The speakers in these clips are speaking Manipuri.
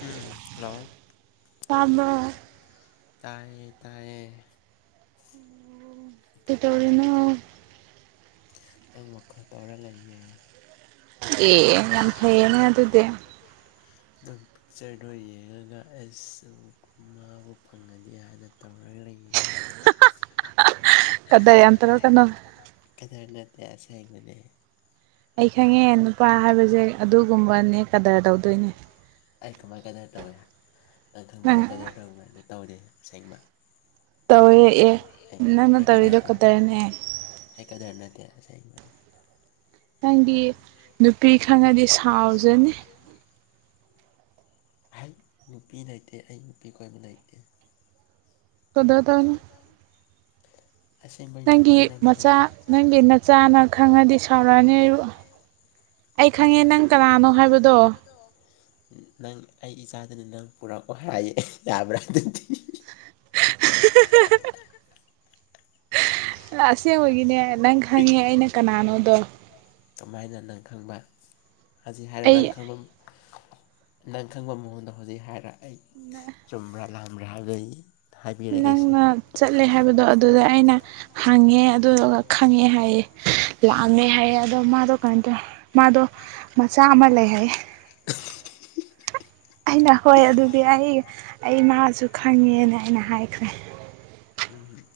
ꯎꯝ ꯍꯜꯂꯣ ꯇꯥꯕꯣꯔ ꯇꯥꯏꯌꯦ ꯇꯥꯏꯌꯦ ꯀꯩꯗꯧꯔꯤꯅꯣ ꯅꯪ ꯋꯥꯈꯜ ꯇꯧꯔ ꯂꯩꯌꯦ ꯫ ꯑꯦ ꯌꯥꯝ ꯐꯩꯌꯦꯅꯦ ꯑꯗꯨꯗꯤ ꯑꯗꯨꯝ ꯄꯤꯛꯆꯔꯗꯣ ꯌꯦꯡꯉꯒ ꯑꯩꯁꯨꯃꯕꯨ ꯐꯪꯒꯅꯤ ꯍꯥꯏꯅ ꯇꯧꯔꯒ ꯂꯩꯌꯦ꯫ [unintelligible] ꯌꯥꯝ ꯇꯧꯔꯛꯀꯅꯣ ꯀꯗ꯭ ꯅꯠꯇꯦ ꯀꯗ꯭ꯔ ꯑꯁꯦꯡꯕꯅꯦ꯫ ꯑꯩ ꯈꯪꯉꯦ ꯅꯨꯄꯥ ꯍꯥꯏꯕꯁꯦ ꯑꯗꯨꯒꯨꯝꯕꯅꯦ ꯀꯗꯔ ꯇꯧꯗꯣꯏꯅꯦ꯫ ꯑꯩ ꯀꯃꯥꯏ ꯀꯗꯔ ꯇꯧꯏꯦ ꯅꯪ ꯈꯪꯕ ꯑꯩ ꯀꯗꯔ ꯇꯧꯔꯤꯕ꯭ꯔꯥꯅ ꯇꯧꯗꯦ ꯑꯁꯦꯡꯕ꯫ ꯇꯧꯋꯦ ꯑꯦ ꯑꯩ ꯅꯪꯅ ꯇꯧꯔꯤꯗꯣ ꯈꯠꯇꯔꯅꯦꯍ꯫ ꯑꯦ ꯀꯗꯔꯅꯇꯦ ꯑꯁꯦꯡꯕꯟ ꯅꯪꯗꯤ ꯅꯨꯄꯤ ꯈꯪꯉꯗꯤ ꯁꯥꯎꯖꯅꯤ꯫ ꯍꯩ ꯅꯨꯄꯤ ꯂꯩꯇꯦ ꯑꯩ ꯅꯨꯄꯤ ꯀꯣꯏꯕ ꯂꯩꯇꯦ꯫ ꯀꯗꯔ ꯇꯥꯅꯨ꯫ ꯑꯁꯦꯡꯕꯩ ꯅꯨꯄꯤ ꯅꯪꯒꯤ ꯀꯣꯏꯅꯕ ꯂꯩ ꯃꯆꯥ ꯅꯪꯒꯤ ꯅꯆꯥꯅ ꯈꯪꯉꯗꯤ ꯁꯥꯎꯔꯛꯑꯅꯤ ꯑꯩꯕꯨ꯫ ꯑꯩ ꯈꯪꯉꯦ ꯅꯪ ꯀꯅꯥꯅꯣ ꯍꯥꯏꯕꯗꯣ꯫ ꯅꯪ ꯑꯩ ꯏꯆꯥꯗꯅꯤ ꯅꯪ ꯄꯨꯔꯛꯑꯣ ꯍꯥꯏꯌꯦ ꯌꯥꯕ꯭ꯔꯥ ꯑꯗꯨꯗꯤ [unintelligible] ꯑꯁꯦꯡꯕꯒꯤꯅꯦ ꯅꯪ ꯈꯪꯉꯦ ꯑꯩꯅ ꯀꯅꯥꯅꯣꯗꯣ꯫ ꯀꯃꯍꯥꯏꯅ ꯅꯪ ꯈꯪꯕ ꯍꯧꯖꯤꯛ ꯍꯥꯏꯔ ꯅꯪ ꯑꯩ ꯈꯪꯕ ꯅꯪ ꯈꯪꯕ ꯃꯑꯣꯡꯗ ꯍꯧꯖꯤꯛ ꯍꯥꯏꯔ ꯑꯩ ꯆꯨꯝꯕ꯭ꯔꯥ ꯂꯜꯕꯔ ꯍꯥꯏꯕꯩ ꯅꯪꯅ ꯆꯠꯂꯦ ꯍꯥꯏꯕꯗꯣ ꯑꯗꯨꯗ ꯑꯩꯅ ꯍꯪꯉꯦ ꯑꯗꯨꯗꯨꯒ ꯈꯪꯉꯦ ꯍꯥꯏꯌꯦ ꯂꯥꯛꯑꯝꯃꯦ ꯍꯥꯏꯌꯦ ꯑꯗꯣ ꯃꯥꯗꯣ ꯀꯃꯥꯏ ꯇꯧꯋ ꯃꯥꯗꯣ ꯃꯆꯥ ꯑꯃ ꯂꯩ ꯍꯥꯏꯌꯦ꯫ [unintelligible] ꯑꯩꯅ ꯍꯣꯏ ꯑꯗꯨꯗꯤ ꯑꯩ ꯑꯩꯃꯁꯨ ꯈꯪꯉꯦꯅ ꯑꯩꯅ ꯍꯥꯏꯈ꯭ꯔꯦ꯫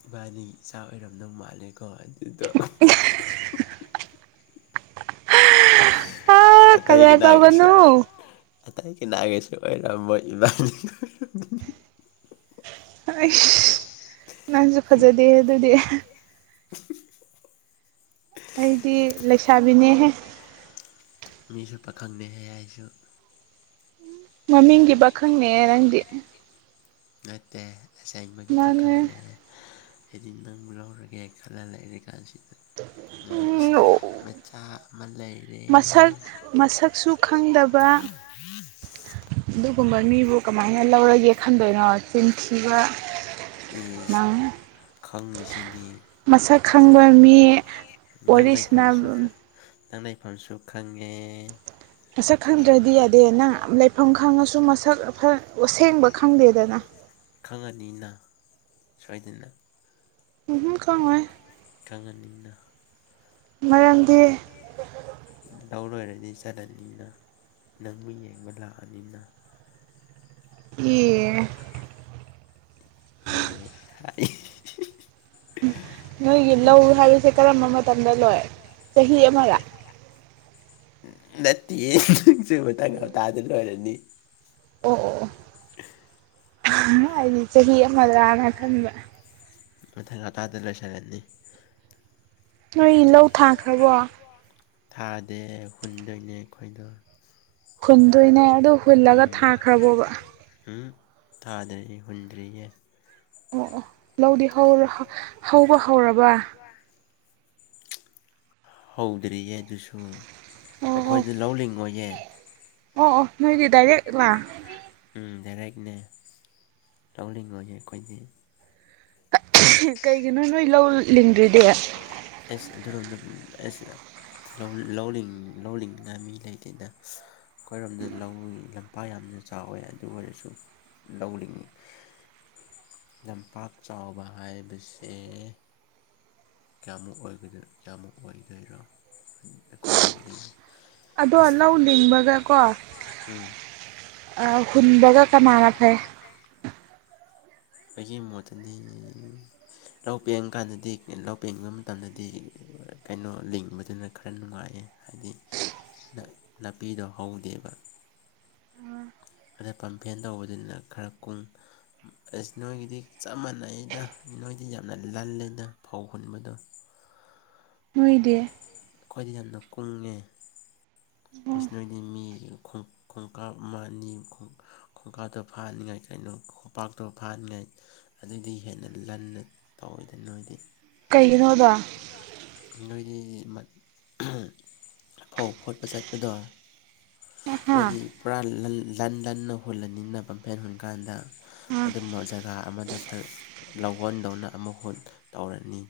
ꯏꯕꯥꯅꯤ ꯏꯆꯥ ꯑꯣꯏꯔꯝꯗꯧ ꯃꯥꯜꯂꯦꯀꯣ ꯑꯗꯨꯗꯣ ꯑꯥ ꯑꯇꯩꯒꯤ ꯀꯗꯔ ꯅꯥꯒꯤꯁꯨ ꯇꯧꯒꯅꯨ ꯑꯇꯩ ꯀ ꯅꯥꯒꯤꯁꯨ ꯑꯣꯏꯔꯝꯃꯣꯏ ꯏꯃꯥꯅꯤꯒꯤ [unintelligible] ꯑꯩ ꯅꯪꯁꯨ ꯐꯖꯗꯦ ꯑꯗꯨꯗꯤ꯫ ꯑꯩꯗꯤ ꯂꯩꯁꯥꯕꯤꯅꯦꯍꯦ꯫ ꯃꯤꯁꯨ ꯄꯥꯈꯪꯅꯦꯍꯦꯛ ꯍꯥꯏꯁꯨ ꯃꯃꯤꯡꯒꯤ ꯄꯥꯈꯪꯅꯦ ꯅꯪꯗꯤ꯫ ꯅꯠꯇꯦ ꯑꯁꯦꯡꯕꯒꯤ ꯃꯥꯅꯦ ꯄꯥꯈꯪꯅꯦ꯫ ꯍꯥꯏꯗꯤ ꯅꯪꯕꯨ ꯂꯧꯔꯒꯦ ꯈꯜꯂ ꯂꯩꯔꯤ ꯀꯥꯟꯁꯤꯗ ꯑꯩꯅ꯫ ꯎꯝ ꯃꯆꯥ ꯑꯃ ꯂꯩꯔꯦ ꯃꯁꯛ ꯃꯁꯛꯁꯨ ꯈꯪꯗꯕ [unintelligible] ꯑꯗꯨꯒꯨꯝꯕ ꯃꯤꯕꯨ ꯀꯃꯥꯏꯅ ꯂꯧꯔꯒꯦ ꯈꯟꯗꯣꯏꯅꯣ ꯆꯤꯟꯊꯤꯕ꯫ ꯏꯁ ꯅꯪ ꯈꯪꯉꯤꯁꯤꯗꯤꯕ ꯃꯁꯛ ꯈꯪꯕ ꯃꯤ ꯅꯪ ꯋꯥꯔꯤ ꯉꯏꯐꯁꯨ ꯈ ꯁꯥꯟꯅꯕ [unintelligible] ꯇꯪ ꯂꯩꯩꯐꯝꯁꯨ ꯈꯪꯉꯦ ꯃꯁꯛ ꯈꯪꯗ꯭ꯔꯗꯤ ꯌꯥꯗꯦ ꯅꯪ ꯂꯩꯐꯝ ꯈꯪꯉꯁꯨ ꯃꯁꯛ ꯑꯁꯦꯡꯕ ꯈꯪꯗꯦꯗꯅ ꯈꯪꯉꯅꯤꯅ ꯁꯣꯏꯗꯅ ꯎꯍꯨꯝ ꯈꯪꯉꯣꯏ ꯈꯪꯍꯟꯅꯤꯡꯅ ꯃꯔꯝꯗꯤ ꯂꯧ ꯂꯣꯏꯔꯗꯤ ꯆꯠꯂꯅꯤꯅ ꯅꯪꯕꯨ ꯌꯦꯡꯕ ꯂꯥꯛꯑꯅꯤꯅ ꯌꯦ ꯑꯦ ꯑꯦ ꯍꯥꯏ [unintelligible] ꯅꯣꯏꯒꯤ ꯂꯧ ꯍꯥꯏꯕꯁꯦ ꯀꯔꯝꯕ ꯃꯇꯝꯗ ꯂꯣꯏ ꯆꯍꯤ ꯑꯃꯔ ꯅꯠꯇꯤ ꯃꯥ ꯊꯥꯪ ꯍꯞꯇꯗ ꯂꯣꯏꯔꯅꯤ ꯑꯣ ꯑꯣ ꯑꯣ [inaudible] ꯍꯥꯏꯗꯤ ꯆꯍꯤ ꯑꯃꯗ꯭ꯔꯥꯅ ꯈꯟꯕ ꯃꯊꯪ ꯍꯇꯥꯗ ꯂꯣꯏꯁꯤꯜꯂꯅꯤ ꯅꯣꯏ ꯂꯧ ꯊꯥꯈ꯭ꯔꯕꯣ ꯊꯥꯗꯦ ꯍꯨꯟꯗꯣꯏꯅꯦ ꯑꯩꯈꯣꯏꯅ ꯍꯨꯟꯗꯣꯏꯅꯦ ꯑꯗꯨ ꯎꯝ ꯍꯨꯜꯂꯒ ꯊꯥꯈ꯭ꯔꯕꯣꯕ ꯎꯝ ꯊꯥꯗꯔꯤ ꯍꯨꯟꯗ꯭ꯔꯤꯌꯦ ꯑꯣ ꯑꯣ ꯂꯧꯗꯤ ꯍꯧ ꯍꯧꯕ ꯍꯧꯔꯕ ꯋꯥ ꯍꯧꯗ꯭ꯔꯤꯌꯦ ꯑꯗꯨꯁꯨ ꯑꯣ ꯑꯣ ꯑꯩꯈꯣꯏꯗ ꯂꯧ ꯂꯤꯡꯉꯣꯏꯌꯦ ꯑꯣ ꯑꯣ ꯅꯣꯏꯗꯤ ꯗꯥꯏꯔꯦꯛꯂ ꯎꯝ ꯗꯥꯏꯔꯦꯛꯅꯦ ꯂꯧꯅꯤꯡꯉꯣꯏꯒꯤ ꯑꯩꯈꯣꯏꯗꯤ ꯀꯩꯒꯤꯅꯣ ꯅꯣꯏ ꯂꯧ ꯂꯤꯡꯗ꯭ꯔꯤꯗꯤ ꯑꯦ [unintelligible] ꯂꯧ ꯂꯧꯉꯥ ꯃꯤ ꯂꯩꯇꯦꯗ ꯑꯩꯈꯣꯏꯔꯣꯝꯗ ꯂꯧ ꯂꯝꯄꯥꯛ ꯌꯥꯝꯅ ꯆꯥꯎꯋꯦ ꯑꯗꯨ ꯑꯣꯏꯔꯁꯨ ꯂꯧ ꯂꯝꯄꯥꯛ ꯆꯥꯎꯕ ꯍꯥꯏꯕꯁꯦ ꯀꯌꯥꯃꯨꯛ ꯀꯌꯥꯃꯨꯛ ꯑꯣꯏꯗꯣꯏꯔꯣ ꯑꯩꯈꯣꯏꯔꯣꯝꯗꯤ ꯑꯗꯣ ꯂꯧ ꯂꯤꯡꯕꯒ ꯀꯣ ꯎꯝ ꯍꯨꯟꯕꯒ ꯀꯅꯅ ꯐꯩ ꯑꯩꯒꯤ ꯃꯣꯠꯇꯗꯤ ꯂꯧ ꯄꯦꯡꯉꯀꯥꯟꯗꯗꯤ ꯂꯧ ꯄꯦꯡꯕ ꯃꯇꯝꯗꯗꯤ ꯀꯩꯅꯣ ꯂꯤꯡꯕꯗꯨꯅ ꯈꯔ ꯅꯨꯡꯉꯥꯏꯌꯦ ꯍꯥꯏꯗꯤ ꯅꯥꯄꯤꯗꯣ ꯍꯧꯗꯦꯕ ꯑꯗ ꯄꯝꯐꯦꯟ ꯇꯧꯕꯗꯨꯅ ꯈꯔ ꯀꯨꯡ ꯑꯁ ꯅꯣꯏꯒꯤꯗꯤ ꯆꯞ ꯃꯥꯟꯅꯩꯗ ꯅꯣꯏꯗꯤ ꯌꯥꯝꯅ ꯂꯜꯂꯦꯗ ꯐꯧ ꯈꯨꯟꯕꯗꯣ ꯅꯣꯢꯗꯤ ꯑꯩꯈꯣꯏꯗꯤ ꯌꯥꯝꯅ ꯀꯨꯡꯉꯦ ꯑꯣ ꯅꯣꯏꯗꯤ ꯃꯤ ꯈꯣꯡꯀꯥꯞ ꯑꯃ ꯑꯅꯤ ꯈꯣꯡꯒꯥꯗꯣ ꯐꯥꯍꯅꯤꯡꯉꯥꯏ ꯀꯩꯅꯣ ꯈꯣꯄꯥꯛꯇꯣ ꯐꯥꯍꯅꯤꯡꯉꯥꯏ ꯑꯗꯨꯏꯗꯤ ꯍꯦꯟꯅ ꯂꯟꯅ ꯇꯧꯋꯏꯗ ꯅꯣꯏꯗꯤ ꯀꯩꯒꯤꯅꯣꯗꯣ ꯅꯣꯏꯗꯤ ꯐꯧ ꯐꯣꯠꯄ ꯆꯠꯄꯗꯣ ꯑꯍꯥ ꯅꯣꯏꯗꯤꯗꯤ ꯄꯨꯔꯥ ꯂꯟ ꯂꯟꯅ ꯍꯨꯜꯂꯅꯤꯅ ꯄꯝꯐꯦꯟ ꯍꯨꯟꯀꯥꯟꯗ ꯑꯥ ꯑꯗꯨꯝꯕ ꯖꯒꯥ ꯑꯃꯗ ꯂꯧꯣꯟꯗꯧꯅ ꯑꯃꯨꯛ ꯍꯨ ꯇꯧꯔꯅꯤ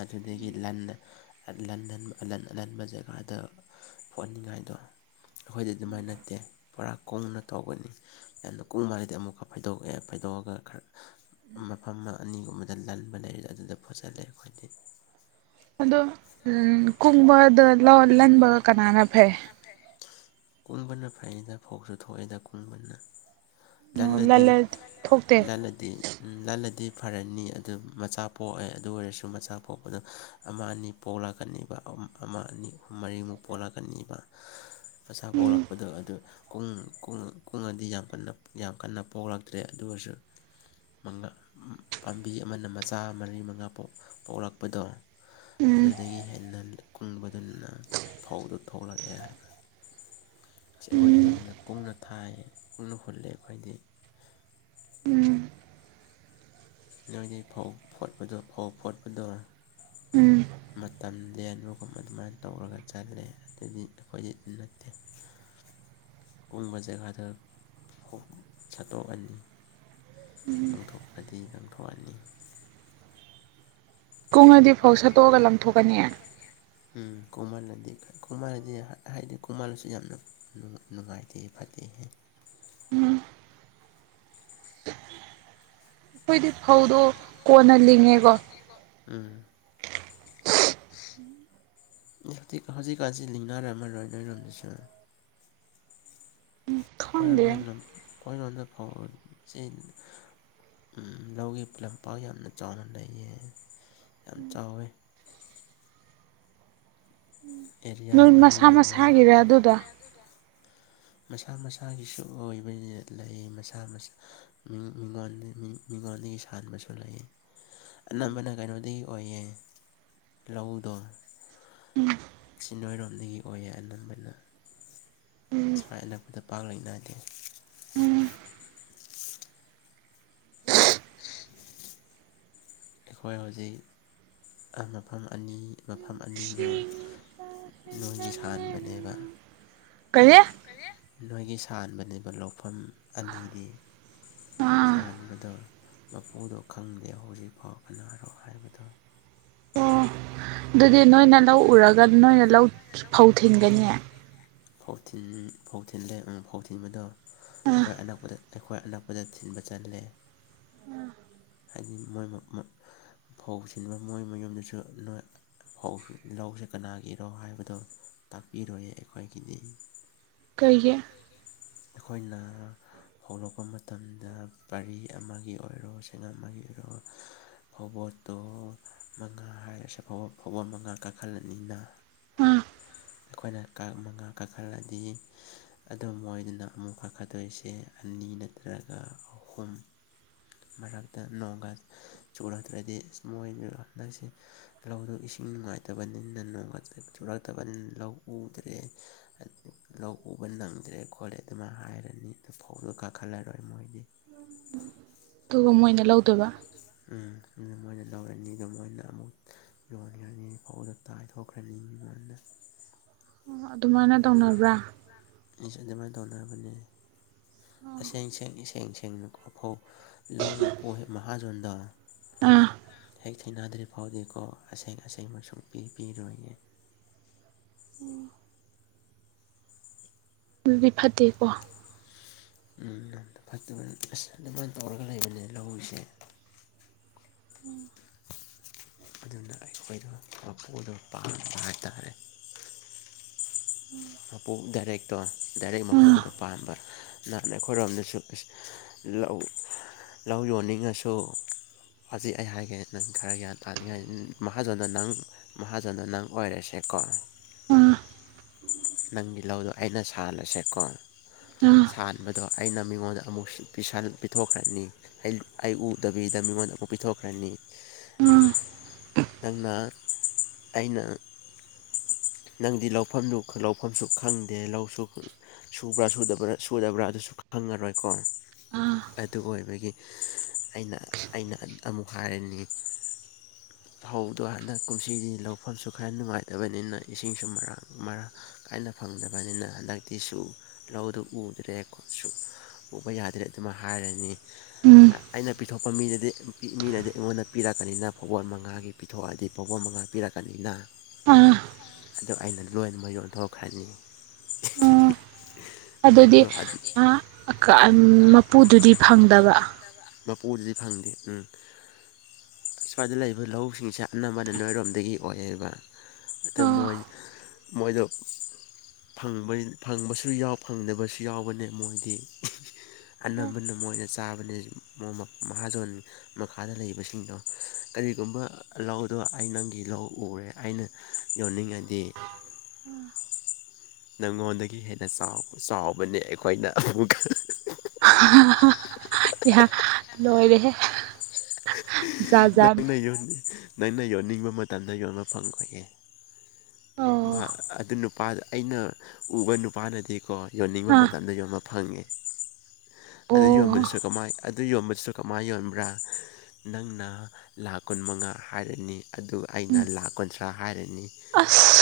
ꯑꯗꯨꯗꯒꯤ ꯂꯟꯅ ꯑꯍꯟꯕ ꯖꯒꯥꯗ ꯐꯣꯛꯍꯅꯤꯡꯉꯥꯏꯗꯣ ꯑꯩꯈꯣꯏꯗꯤ ꯑꯗꯨꯃꯥꯏꯅ ꯅꯠꯇꯦ ꯄꯨꯔꯥ ꯀꯨꯡꯅ ꯇꯧꯒꯅꯤ ꯌꯥꯝꯅ ꯀꯨꯡ ꯃꯥꯜꯒꯗꯤ ꯑꯃꯨꯛꯀ ꯐꯩꯗꯣꯛꯑꯦ ꯐꯥꯏꯗꯣꯛꯑꯒ ꯈꯔ ꯃꯐꯝ ꯑꯅꯤꯒꯨꯝꯕꯗ ꯂꯟꯕꯅꯦ ꯑꯗꯨꯗ ꯐꯣꯠꯆꯂꯦ ꯑꯩꯈꯣꯏꯗꯤ ꯑꯗꯣ ꯀꯨꯡꯕꯗ ꯂꯧ ꯂꯟꯕꯒ ꯀꯅꯥꯅ ꯐꯩ ꯀꯨꯡꯕꯅ ꯐꯩꯉꯗ ꯐꯧꯁꯨ ꯊꯣꯛꯑꯦꯗ ꯀꯨꯡꯕꯅ ꯑꯣ ꯂꯜꯂꯗꯤ ꯂꯜꯂ ꯊꯣꯛꯇꯦ ꯂꯜꯂꯗꯤ ꯂꯜꯂꯗꯤ ꯐꯔꯅꯤ ꯑꯗꯨ ꯃꯆꯥ ꯄꯣꯛꯑꯦ ꯑꯗꯨ ꯑꯣꯏꯔꯁꯨ ꯃꯆꯥ ꯄꯣꯛꯄꯗ ꯑꯃ ꯑꯅꯤ ꯄꯣꯛ ꯂꯥꯛꯀꯅꯤꯕ ꯑꯃ ꯑꯅꯤ ꯑꯍꯨꯝ ꯃꯔꯤꯃꯨꯛ ꯄꯣꯛꯂꯛꯀꯅꯤꯕ [inaudible] ꯃꯁꯥ ꯎꯝ ꯄꯣꯛꯂꯛꯄꯗꯣ ꯑꯗꯨ ꯀꯨꯡ ꯀꯨꯡ ꯑꯗꯤ ꯌꯥꯝ ꯀꯟ ꯌꯥꯝ ꯀꯟꯅ ꯄꯣꯛꯂꯛꯇ꯭ꯔꯦ ꯑꯗꯨꯁꯨ ꯄꯥꯝꯕꯤ ꯑꯃꯅ ꯃꯆꯥ ꯃꯔꯤ ꯃꯉꯥ ꯄꯣꯛꯂꯛꯄꯗꯣ ꯎꯝ ꯑꯗꯨꯗꯒꯤ ꯍꯦꯟꯅ ꯀꯨꯡꯕꯗꯨꯅ ꯐꯧꯗꯨ ꯊꯣꯛꯂꯛꯑꯦ ꯍꯥꯏꯕ ꯑꯁ ꯑꯩꯈꯣꯏꯗꯤ ꯎꯝ ꯌꯥꯝꯅ ꯀꯨꯡꯅ ꯊꯥꯏ ꯀꯨꯡꯅ ꯍꯨꯜꯂꯦ ꯑꯩꯈꯣꯏꯗꯤ ꯎꯝ ꯅꯣꯏꯗꯤ ꯐꯧ ꯐꯣꯠꯄꯗꯣ ꯐꯧ ꯐꯣꯠꯄꯗꯣ ꯎꯝ ꯃꯇꯝ ꯂꯦꯟꯕꯒꯨꯝꯕ ꯑꯗꯨꯃꯥꯏꯅ ꯇꯧꯔꯒ ꯆꯠꯂꯦ ꯑꯗꯨꯗꯤ ꯑꯩꯈꯣꯏꯗꯤ ꯅꯠꯇꯦ [inaudible] ꯀꯨꯡꯕ ꯖꯒꯥꯗꯣ ꯐꯧ ꯁꯥꯠꯇꯣꯛꯑꯅꯤ ꯉꯥꯡꯊꯣꯛꯄꯗꯤ ꯉꯥꯡꯊꯣꯛꯑꯅꯤ ꯀꯨꯡꯉꯗꯤ ꯀꯣꯡꯅꯗꯤ ꯐꯥꯎ ꯁꯠꯇꯣꯛꯑꯒ ꯂꯪꯊꯣꯛꯀꯅꯤ ꯎꯝ ꯀꯨꯡꯃꯜꯂꯗꯤ ꯀꯨꯡꯃꯜꯂꯗꯤ ꯍꯥꯏꯗꯤ ꯀꯨꯡꯃꯜꯂꯁꯨ ꯌꯥꯝꯅ ꯅꯨꯡꯉꯥꯏꯇꯦ ꯐꯠꯇꯦ ꯎꯝ ꯑꯩꯈꯣꯏꯗꯤ ꯐꯧꯗꯣ ꯀꯣꯟꯅ ꯂꯤꯡꯉꯦꯀꯣ ꯎꯝ ꯍꯧꯖꯤꯛ ꯍꯧꯖꯤꯛꯀꯥꯟꯁꯤ ꯂꯤꯡꯅꯥꯔꯝꯃꯔꯣꯏ ꯅꯣꯏꯔꯣꯝꯗꯁꯨ ꯑꯩꯈꯣꯏꯔꯣꯝꯗ ꯈꯪꯗꯦ ꯂꯝ ꯑꯩꯈꯣꯏꯔꯣꯝꯗ ꯐꯧꯁꯦ ꯎ ꯂꯧꯒꯤ ꯂꯝꯄꯥꯛ ꯌꯥꯝꯅ ꯆꯥꯎꯅ ꯂꯩꯌꯦ ꯌꯥꯝ ꯆꯥꯎꯋꯦ ꯑꯦꯔꯤꯌꯥ ꯅꯣꯏ ꯃꯔꯤ ꯃꯁꯥ ꯃꯉꯥ ꯃꯁꯥꯒꯤꯔ ꯑꯗꯨꯗꯣ [unintelligible] ꯃꯁꯥ ꯃꯁꯥꯒꯤꯁꯨ ꯑꯣꯏꯕ ꯂꯩ ꯃꯁꯥ ꯃꯁꯥ ꯃꯤꯉꯣꯟ ꯃꯤꯉꯣꯟꯗꯒꯤ ꯁꯥꯟꯕꯁꯨ ꯂꯩ ꯑꯅꯝꯕꯅ ꯀꯩꯅꯣꯗꯒꯤ ꯑꯣꯏꯌꯦ ꯂꯧꯗꯣ ꯁꯤ ꯅꯣꯏꯔꯣꯝꯗꯒꯤ ꯑꯣꯏꯌꯦ ꯑꯅꯝꯕꯅ ꯁ꯭ꯋꯥꯏ ꯑꯅꯛꯄꯗ ꯄꯥꯛ ꯂꯩ ꯅꯥꯗꯦ [unintelligible] ꯑꯩꯈꯣꯏ ꯍꯧꯖꯤꯛ ꯃꯐꯝ ꯑꯅꯤ ꯃꯐꯝ ꯑꯅꯤꯗꯣ ꯅꯣꯏꯒꯤ ꯁꯥꯟꯕꯅꯦꯕ ꯀꯔꯤ [unintelligible] ꯅꯣꯏꯒꯤ ꯁꯥꯟꯕꯅꯦꯕ ꯂꯧꯐꯝ ꯑꯅꯤꯗꯤ ꯑꯥ ꯁꯥꯍꯥꯟꯕꯗꯣ ꯃꯄꯨꯗꯣ ꯈꯪꯗꯦ ꯍꯧꯖꯤꯛꯐꯥꯎ ꯀꯅꯥꯔꯣ ꯍꯥꯏꯕꯗꯣ ꯑꯣ ꯑꯗꯨꯗꯤ ꯅꯣꯏꯅ ꯂꯧ ꯎꯔꯒ ꯅꯣꯏꯅ ꯂꯧ ꯐꯧ ꯊꯤꯟꯒꯅꯤ ꯐꯧ ꯊꯤꯟ ꯐꯧ ꯊꯤꯟ ꯂꯦ ꯐꯧ ꯊꯤꯟꯕꯗꯣ ꯑꯥ ꯑꯩꯈꯣꯏ ꯑꯅꯛꯄꯗ ꯑꯩꯈꯣꯏ ꯑꯅꯛꯄꯗ ꯊꯤꯟꯕ ꯆꯠꯂꯦ ꯍꯥꯏꯗꯤ ꯃꯣꯏ ꯃꯣꯏ ꯐꯧꯁꯤꯟꯕ ꯃꯣꯏ ꯃꯌꯨꯝꯗꯁꯨ ꯅꯣꯏ ꯐꯧ ꯂꯧꯁꯦ ꯀꯅꯥꯒꯤꯔꯣ ꯍꯥꯏꯕꯗꯣ ꯇꯥꯛꯄꯤꯔꯣꯏꯌꯦ ꯑꯩꯈꯣꯏꯒꯤꯗꯤ ꯀꯩꯒꯤ ꯑꯩꯈꯣꯏꯅ ꯐꯧ ꯂꯣꯛꯄ ꯃꯇꯝꯗ ꯄꯔꯤ ꯑꯃꯒꯤ ꯑꯣꯏꯔꯣ ꯁꯦꯡꯉꯝ ꯑꯃꯒꯤ ꯑꯣꯏꯔꯣ ꯐꯕꯣꯠꯇꯣ ꯃꯉꯥ ꯍꯥꯏꯔꯁꯦ ꯐꯕꯣ ꯐꯧꯕꯣꯠ ꯃꯉꯥ ꯀꯥꯈꯠꯂꯅꯤꯅ ꯑꯥ ꯑꯩꯈꯣꯏꯅ ꯀ ꯃꯉꯥ ꯀꯥꯈꯠꯂꯗꯤ ꯑꯗꯨꯝ ꯃꯣꯏꯗꯨꯅ ꯑꯃꯨꯛ ꯀꯥꯈꯗꯣꯏꯁꯦ ꯑꯅꯤ ꯅꯠꯇ꯭ꯔꯒ ꯑꯍꯨꯝ ꯃꯔꯛꯇ ꯅꯣꯡꯒ ꯆꯨꯔꯗ꯭ꯔꯗꯤ ꯏꯁ ꯃꯣꯏ ꯍꯟꯗꯛꯁꯤ ꯂꯧꯗꯨ ꯏꯁꯤꯡ ꯅꯨꯡꯉꯥꯏꯇꯕꯅꯤꯅ ꯅꯣꯡꯒ ꯆꯨꯔꯛꯇꯕꯅꯤꯅ ꯂꯧ ꯎꯗ꯭ꯔꯦ ꯂꯧ ꯎꯕ ꯅꯪꯗ꯭ꯔꯦ ꯈꯣꯠꯂꯦ ꯑꯗꯨꯃ ꯍꯥꯏꯔꯅꯤ ꯑꯗꯨ ꯐꯧꯗꯣ ꯀꯥꯈꯠꯂꯔꯣꯏ ꯃꯣꯏꯗꯤ ꯇ ꯃꯣꯏꯅ ꯂꯧꯗꯣꯏꯕ ꯎ ꯃꯅ ꯇꯧꯔꯅꯤꯗ ꯃꯣꯏꯅꯨ ꯌꯣꯟꯈ꯭ꯔꯅꯤ ꯐꯥꯎꯕꯗ ꯇꯥꯏꯊꯣꯛꯈ꯭ꯔꯅꯤ ꯑꯩꯉꯣꯟꯗ ꯑꯗꯨꯃꯥꯏꯅ ꯇꯧꯅꯕ꯭ꯔꯥ ꯑꯗꯨꯃꯥꯏꯅ ꯇꯧꯅꯅꯕꯅꯦ ꯑꯁꯦꯡ ꯁꯦꯡ ꯏꯁꯦꯡ ꯁꯦꯡꯅꯀꯣ ꯐꯧ ꯂꯧ ꯃꯄꯣꯛ ꯃꯍꯥꯖꯣꯟꯗ ꯑꯥ ꯍ ꯊꯦꯡꯅꯗ꯭ꯔꯤ ꯐꯥꯎꯗꯤꯀꯣ ꯑꯁꯦꯡ ꯑꯁꯦꯡꯕ ꯁꯨꯡ ꯄꯤ ꯄꯤꯔꯣꯏꯒꯦ ꯑꯗꯨꯗꯤ ꯐꯠꯇꯦꯀꯣ ꯎ ꯐꯠꯇꯕꯅꯤ ꯑꯁ ꯑꯗꯨꯃꯥꯏꯅ ꯇꯧꯔꯒ ꯂꯩꯕꯅꯦ ꯂꯧꯎꯁꯦ ꯑꯗꯨꯅ ꯑꯩꯈꯣꯏꯗ ꯃꯨꯗꯣ ꯄꯥꯝꯕ ꯍꯥꯏꯇꯥꯔꯦ ꯃꯄꯨ ꯗꯥꯏꯔꯦꯛꯇꯣ ꯗꯥꯏꯔꯦꯛ ꯑꯥ ꯃꯄꯨꯗꯣ ꯄꯥꯟꯕ ꯅꯍꯥꯟ ꯑꯩꯈꯣꯏꯔꯣꯝꯗꯁꯨ ꯂꯧ ꯂꯧ ꯌꯣꯟꯅꯤꯡꯉꯁꯨ ꯐꯥꯖꯩ ꯑꯩ ꯍꯥꯏꯒꯦ ꯅꯪ ꯈꯔ ꯒ꯭ꯌꯥꯟ ꯇꯥꯅꯤꯡꯉꯥꯏ ꯃꯍꯥꯖꯣꯟꯅ ꯅꯪ ꯃꯍꯥꯖꯅ ꯅꯪ ꯑꯣꯏꯔꯁꯦꯀꯣ ꯑꯥ ꯅꯪ ꯇꯤꯜꯍꯧꯗꯣ ꯑꯩꯅ ꯁꯥꯟꯂꯁꯦꯀꯣ ꯑꯥ ꯁꯥꯟꯕꯗ ꯑꯗꯣ ꯑꯩꯅ ꯃꯤꯉꯣꯟꯗ ꯑꯃꯨꯛ ꯄꯤꯊꯣꯛꯈ꯭ꯔꯅꯤ ꯑꯩ ꯎꯗꯕꯤꯗ ꯃꯤꯉꯣꯟꯗ ꯑꯃꯨꯛ ꯄꯤꯊꯣꯛꯈ꯭ꯔꯅꯤ ꯑꯥ ꯅꯪꯅ ꯑꯩꯅ ꯅꯪꯗꯤ ꯂꯧꯐꯝꯗꯨ ꯂꯧꯐꯝꯁꯨ ꯈꯪꯗꯦ ꯂꯧꯁꯨ ꯁꯨꯕ꯭ꯔꯥ ꯁꯨꯗꯕ꯭ꯔꯥ ꯑꯗꯨꯁꯨ ꯈꯪꯉꯔꯣꯏꯀꯣ ꯑꯥ ꯑꯗꯨ ꯑꯣꯏꯕꯒꯤ ꯑꯩꯅ ꯑꯩꯅ ꯑꯃꯨꯛ ꯍꯥꯏꯔꯅꯤꯡꯉꯤ ꯐꯧꯗꯣ ꯍꯟꯗꯛ ꯀꯨꯝꯁꯤꯗꯤ ꯂꯧꯐꯝꯁꯨ ꯈꯔ ꯅꯨꯡꯉꯥꯏꯇꯕꯅꯤꯅ ꯏꯁꯤꯡꯁꯨ ꯃꯔꯥꯡ ꯃꯔꯥꯡ ꯀꯥꯏꯅ ꯐꯪꯗꯕꯅꯤꯅ ꯍꯟꯗꯛꯇꯤꯁꯨ ꯂꯧꯗꯨ ꯎꯗ꯭ꯔꯦꯀꯣꯁꯨ ꯎꯄ ꯌꯥꯗ꯭ꯔꯦ ꯑꯗꯨꯃ ꯍꯥꯏꯔꯅꯤ ꯎꯝ ꯑꯩꯅ ꯄꯤꯊꯣꯛꯄ ꯃꯤꯗꯗꯤ ꯃꯤꯅꯗꯤ ꯑꯩꯉꯣꯟꯗ ꯄꯤꯔꯛꯀꯅꯤꯅ ꯐꯨꯠꯕꯣꯜ ꯃ ꯉꯉꯥꯒꯤ ꯄꯤꯊꯣꯛꯑꯗꯤ ꯐꯥꯎꯕ ꯃꯉꯥ ꯄꯤꯔꯛꯀꯅꯤꯅ ꯑꯥ ꯑ ꯑꯩꯅ ꯂꯣꯏꯅꯃꯛ ꯌꯣꯟꯊꯣꯛꯈ꯭ꯔꯅꯤ ꯑꯣ ꯑꯗꯨꯗꯤ ꯐꯧꯗꯣ ꯃꯄꯨꯗꯨꯗꯤ ꯐꯪꯗꯕ ꯄꯣꯠꯇꯨꯗꯤ ꯐꯪꯗꯦ ꯎꯝ ꯁ꯭ꯋꯥꯏꯗ ꯂꯩꯕ ꯑꯗꯨ ꯂꯧꯁꯤꯡꯁꯦ ꯑꯅꯝꯕꯅ ꯅꯣꯏꯔꯣꯝꯗꯒꯤ ꯑꯣꯏꯌꯦꯕ ꯑꯗꯨ ꯑꯣ ꯃꯣꯏ ꯃꯣꯏꯗ ꯕ ꯐꯪꯕꯁꯨ ꯌꯥꯎ ꯐꯪꯗꯕꯁꯨ ꯌꯥꯎꯕꯅꯦ ꯃꯣꯏꯗꯤ ꯑꯅꯝꯕꯅ ꯃꯣꯏꯅ ꯆꯥꯕꯅꯦ ꯃꯍꯥꯖꯣꯟ ꯃꯈꯥꯗ ꯂꯩꯕꯁꯤꯡꯗꯣ ꯀꯔꯤꯒꯨꯝꯕ ꯂꯧꯗꯣ ꯑꯩ ꯅꯪꯒꯤ ꯂꯧ ꯎꯔꯦ ꯑꯩꯅ ꯌꯧꯅꯤꯡꯉꯗꯤ ꯅꯪꯉꯣꯟꯗꯒꯤ ꯍꯦꯟꯅ ꯆꯥꯎ ꯆꯥꯎꯕꯅꯦ ꯑꯩꯈꯣꯏꯅ ꯑꯃꯨꯛꯀ [unintelligible] ꯂꯣꯏꯣꯏꯗ ꯅꯪꯅ ꯌ ꯅꯪꯅ ꯌꯣꯟꯅꯤꯡꯕ ꯃꯇꯝꯗ ꯌꯣꯟꯕ ꯐꯪꯈ꯭ꯔꯌꯦꯦ ꯑꯣ ꯑꯗꯨ ꯅꯨꯄꯥꯗ ꯑꯩꯅ ꯎꯕ ꯅꯨꯄꯥꯅꯗꯤꯀꯣ ꯌꯣꯟꯅꯤꯡꯕ ꯑꯥ ꯃꯇꯝꯗ ꯌꯣꯟꯕ ꯐꯪꯉꯦ ꯑꯗꯨ ꯑꯣ ꯌꯣꯟꯕꯗꯨꯁꯨ ꯀꯃꯥꯏ ꯑꯗꯨ ꯌꯣꯟꯕꯗꯨꯁꯨ ꯀꯃꯥꯏ ꯌꯣꯟꯕ꯭ꯔꯥ ꯅꯪ ꯅ ꯂꯥꯈ ꯀꯨꯟ ꯃꯉꯥ ꯍꯥꯏꯔꯅꯤ ꯑꯗꯨꯒ ꯑꯩꯅ ꯂꯥꯈ ꯀꯨꯟꯊ꯭ꯔꯥ ꯍꯥꯏꯔꯅꯤ ꯑꯁ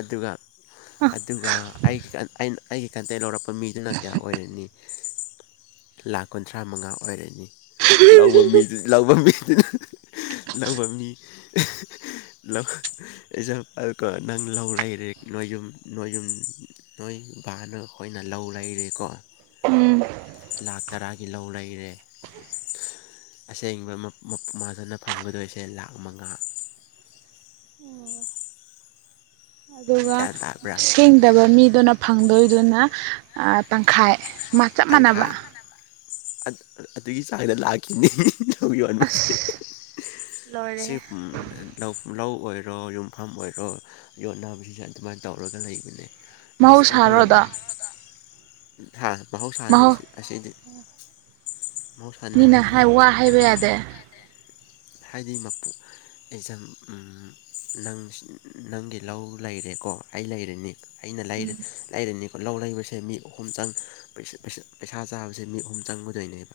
ꯑꯗꯨꯒꯥꯔ ꯑꯗꯨꯒ ꯑꯩꯒꯤ ꯑꯩꯒꯤ ꯀꯟꯇꯦꯛ ꯂꯧꯔꯛꯄ ꯃꯤꯗꯨꯅ ꯀꯌꯥ ꯑꯣꯏꯔꯅꯤ ꯂꯥꯈ ꯀꯨꯟꯊ꯭ꯔꯥ ꯃꯉꯥ ꯑꯣꯏꯔꯅꯤ ꯂ ꯃꯤ ꯂꯧꯕ ꯃꯤ ꯂꯥꯎꯕꯝꯃꯤ ꯂ ꯑꯦꯖꯥꯝꯄꯜ ꯀ ꯅꯪ ꯂꯧꯔꯔꯦ ꯅꯣꯢꯌꯨꯝ ꯅꯣꯢꯌꯨꯝ ꯅꯣꯏꯕꯥꯅ ꯈꯣꯏꯅ ꯂꯧ ꯂꯩꯔꯦꯀꯣ ꯎꯝ ꯂꯥꯛꯈ ꯇꯔꯥꯒꯤ ꯂꯧ ꯂꯩꯔꯦ ꯑꯁꯦꯡꯕ ꯃꯥꯖꯅ ꯐꯪꯒꯗꯣꯏꯁꯦ ꯂꯥꯛ ꯃꯉꯥ ꯑꯗꯨꯒ ꯒ꯭ꯌꯥꯟ ꯇꯥꯕ꯭ꯔꯥ ꯁꯦꯡꯗꯕ ꯃꯤꯗꯨꯅ ꯐꯪꯗꯣꯏꯗꯨꯅ ꯇꯪꯈꯥꯏ ꯃꯥ ꯆꯞ ꯃꯥꯟꯅꯕ ꯇꯪꯈꯥꯏ ꯑꯗꯨꯒꯤ ꯆꯥꯡꯗ ꯂꯥꯛꯈꯤꯅꯤ ꯂꯧ ꯌꯣꯟꯕꯁꯦ ꯑꯁ ꯁꯤ ꯂꯣꯏꯔꯦꯍꯦ ꯂꯧ ꯑꯣꯏꯔꯣ ꯌꯨꯝꯐꯝ ꯑꯣꯏꯔꯣ ꯌꯣꯟꯠꯅꯕꯁꯤꯡꯁꯦ ꯑꯗꯨꯃꯥꯏꯅ ꯇꯧꯔꯒ ꯂꯩꯕꯅꯦ ꯏꯁ ꯑꯩꯈꯣꯏ ꯃꯍꯧꯁꯥꯔꯣ ꯑꯗꯣ ꯃꯍꯥꯎ ꯁꯅꯦ ꯃꯍꯧ ꯑꯁꯤꯗꯤ ꯃꯍꯧꯁꯥꯅꯤ ꯍꯥꯏꯗꯤ ꯃꯤꯅ ꯋꯥ ꯍꯥꯏꯕ ꯌꯥꯗꯦ ꯍꯥꯏꯗꯤ ꯃꯄꯨ ꯑꯦꯖꯝ ꯅꯪ ꯅꯪꯒꯤ ꯂꯧ ꯂꯩꯔꯦꯀꯣ ꯑꯩ ꯂꯩꯔꯅꯤ ꯑꯩꯅ ꯂꯩꯔꯅꯤꯀꯣ ꯂꯧ ꯂꯩꯕꯁꯦ ꯃꯤ ꯑꯍꯨꯝ ꯆꯪ ꯄꯩꯁꯥ ꯆꯥꯕꯁꯦ ꯃꯤ ꯑꯍꯨꯝ ꯆꯪꯒꯗꯣꯏꯅꯦꯕ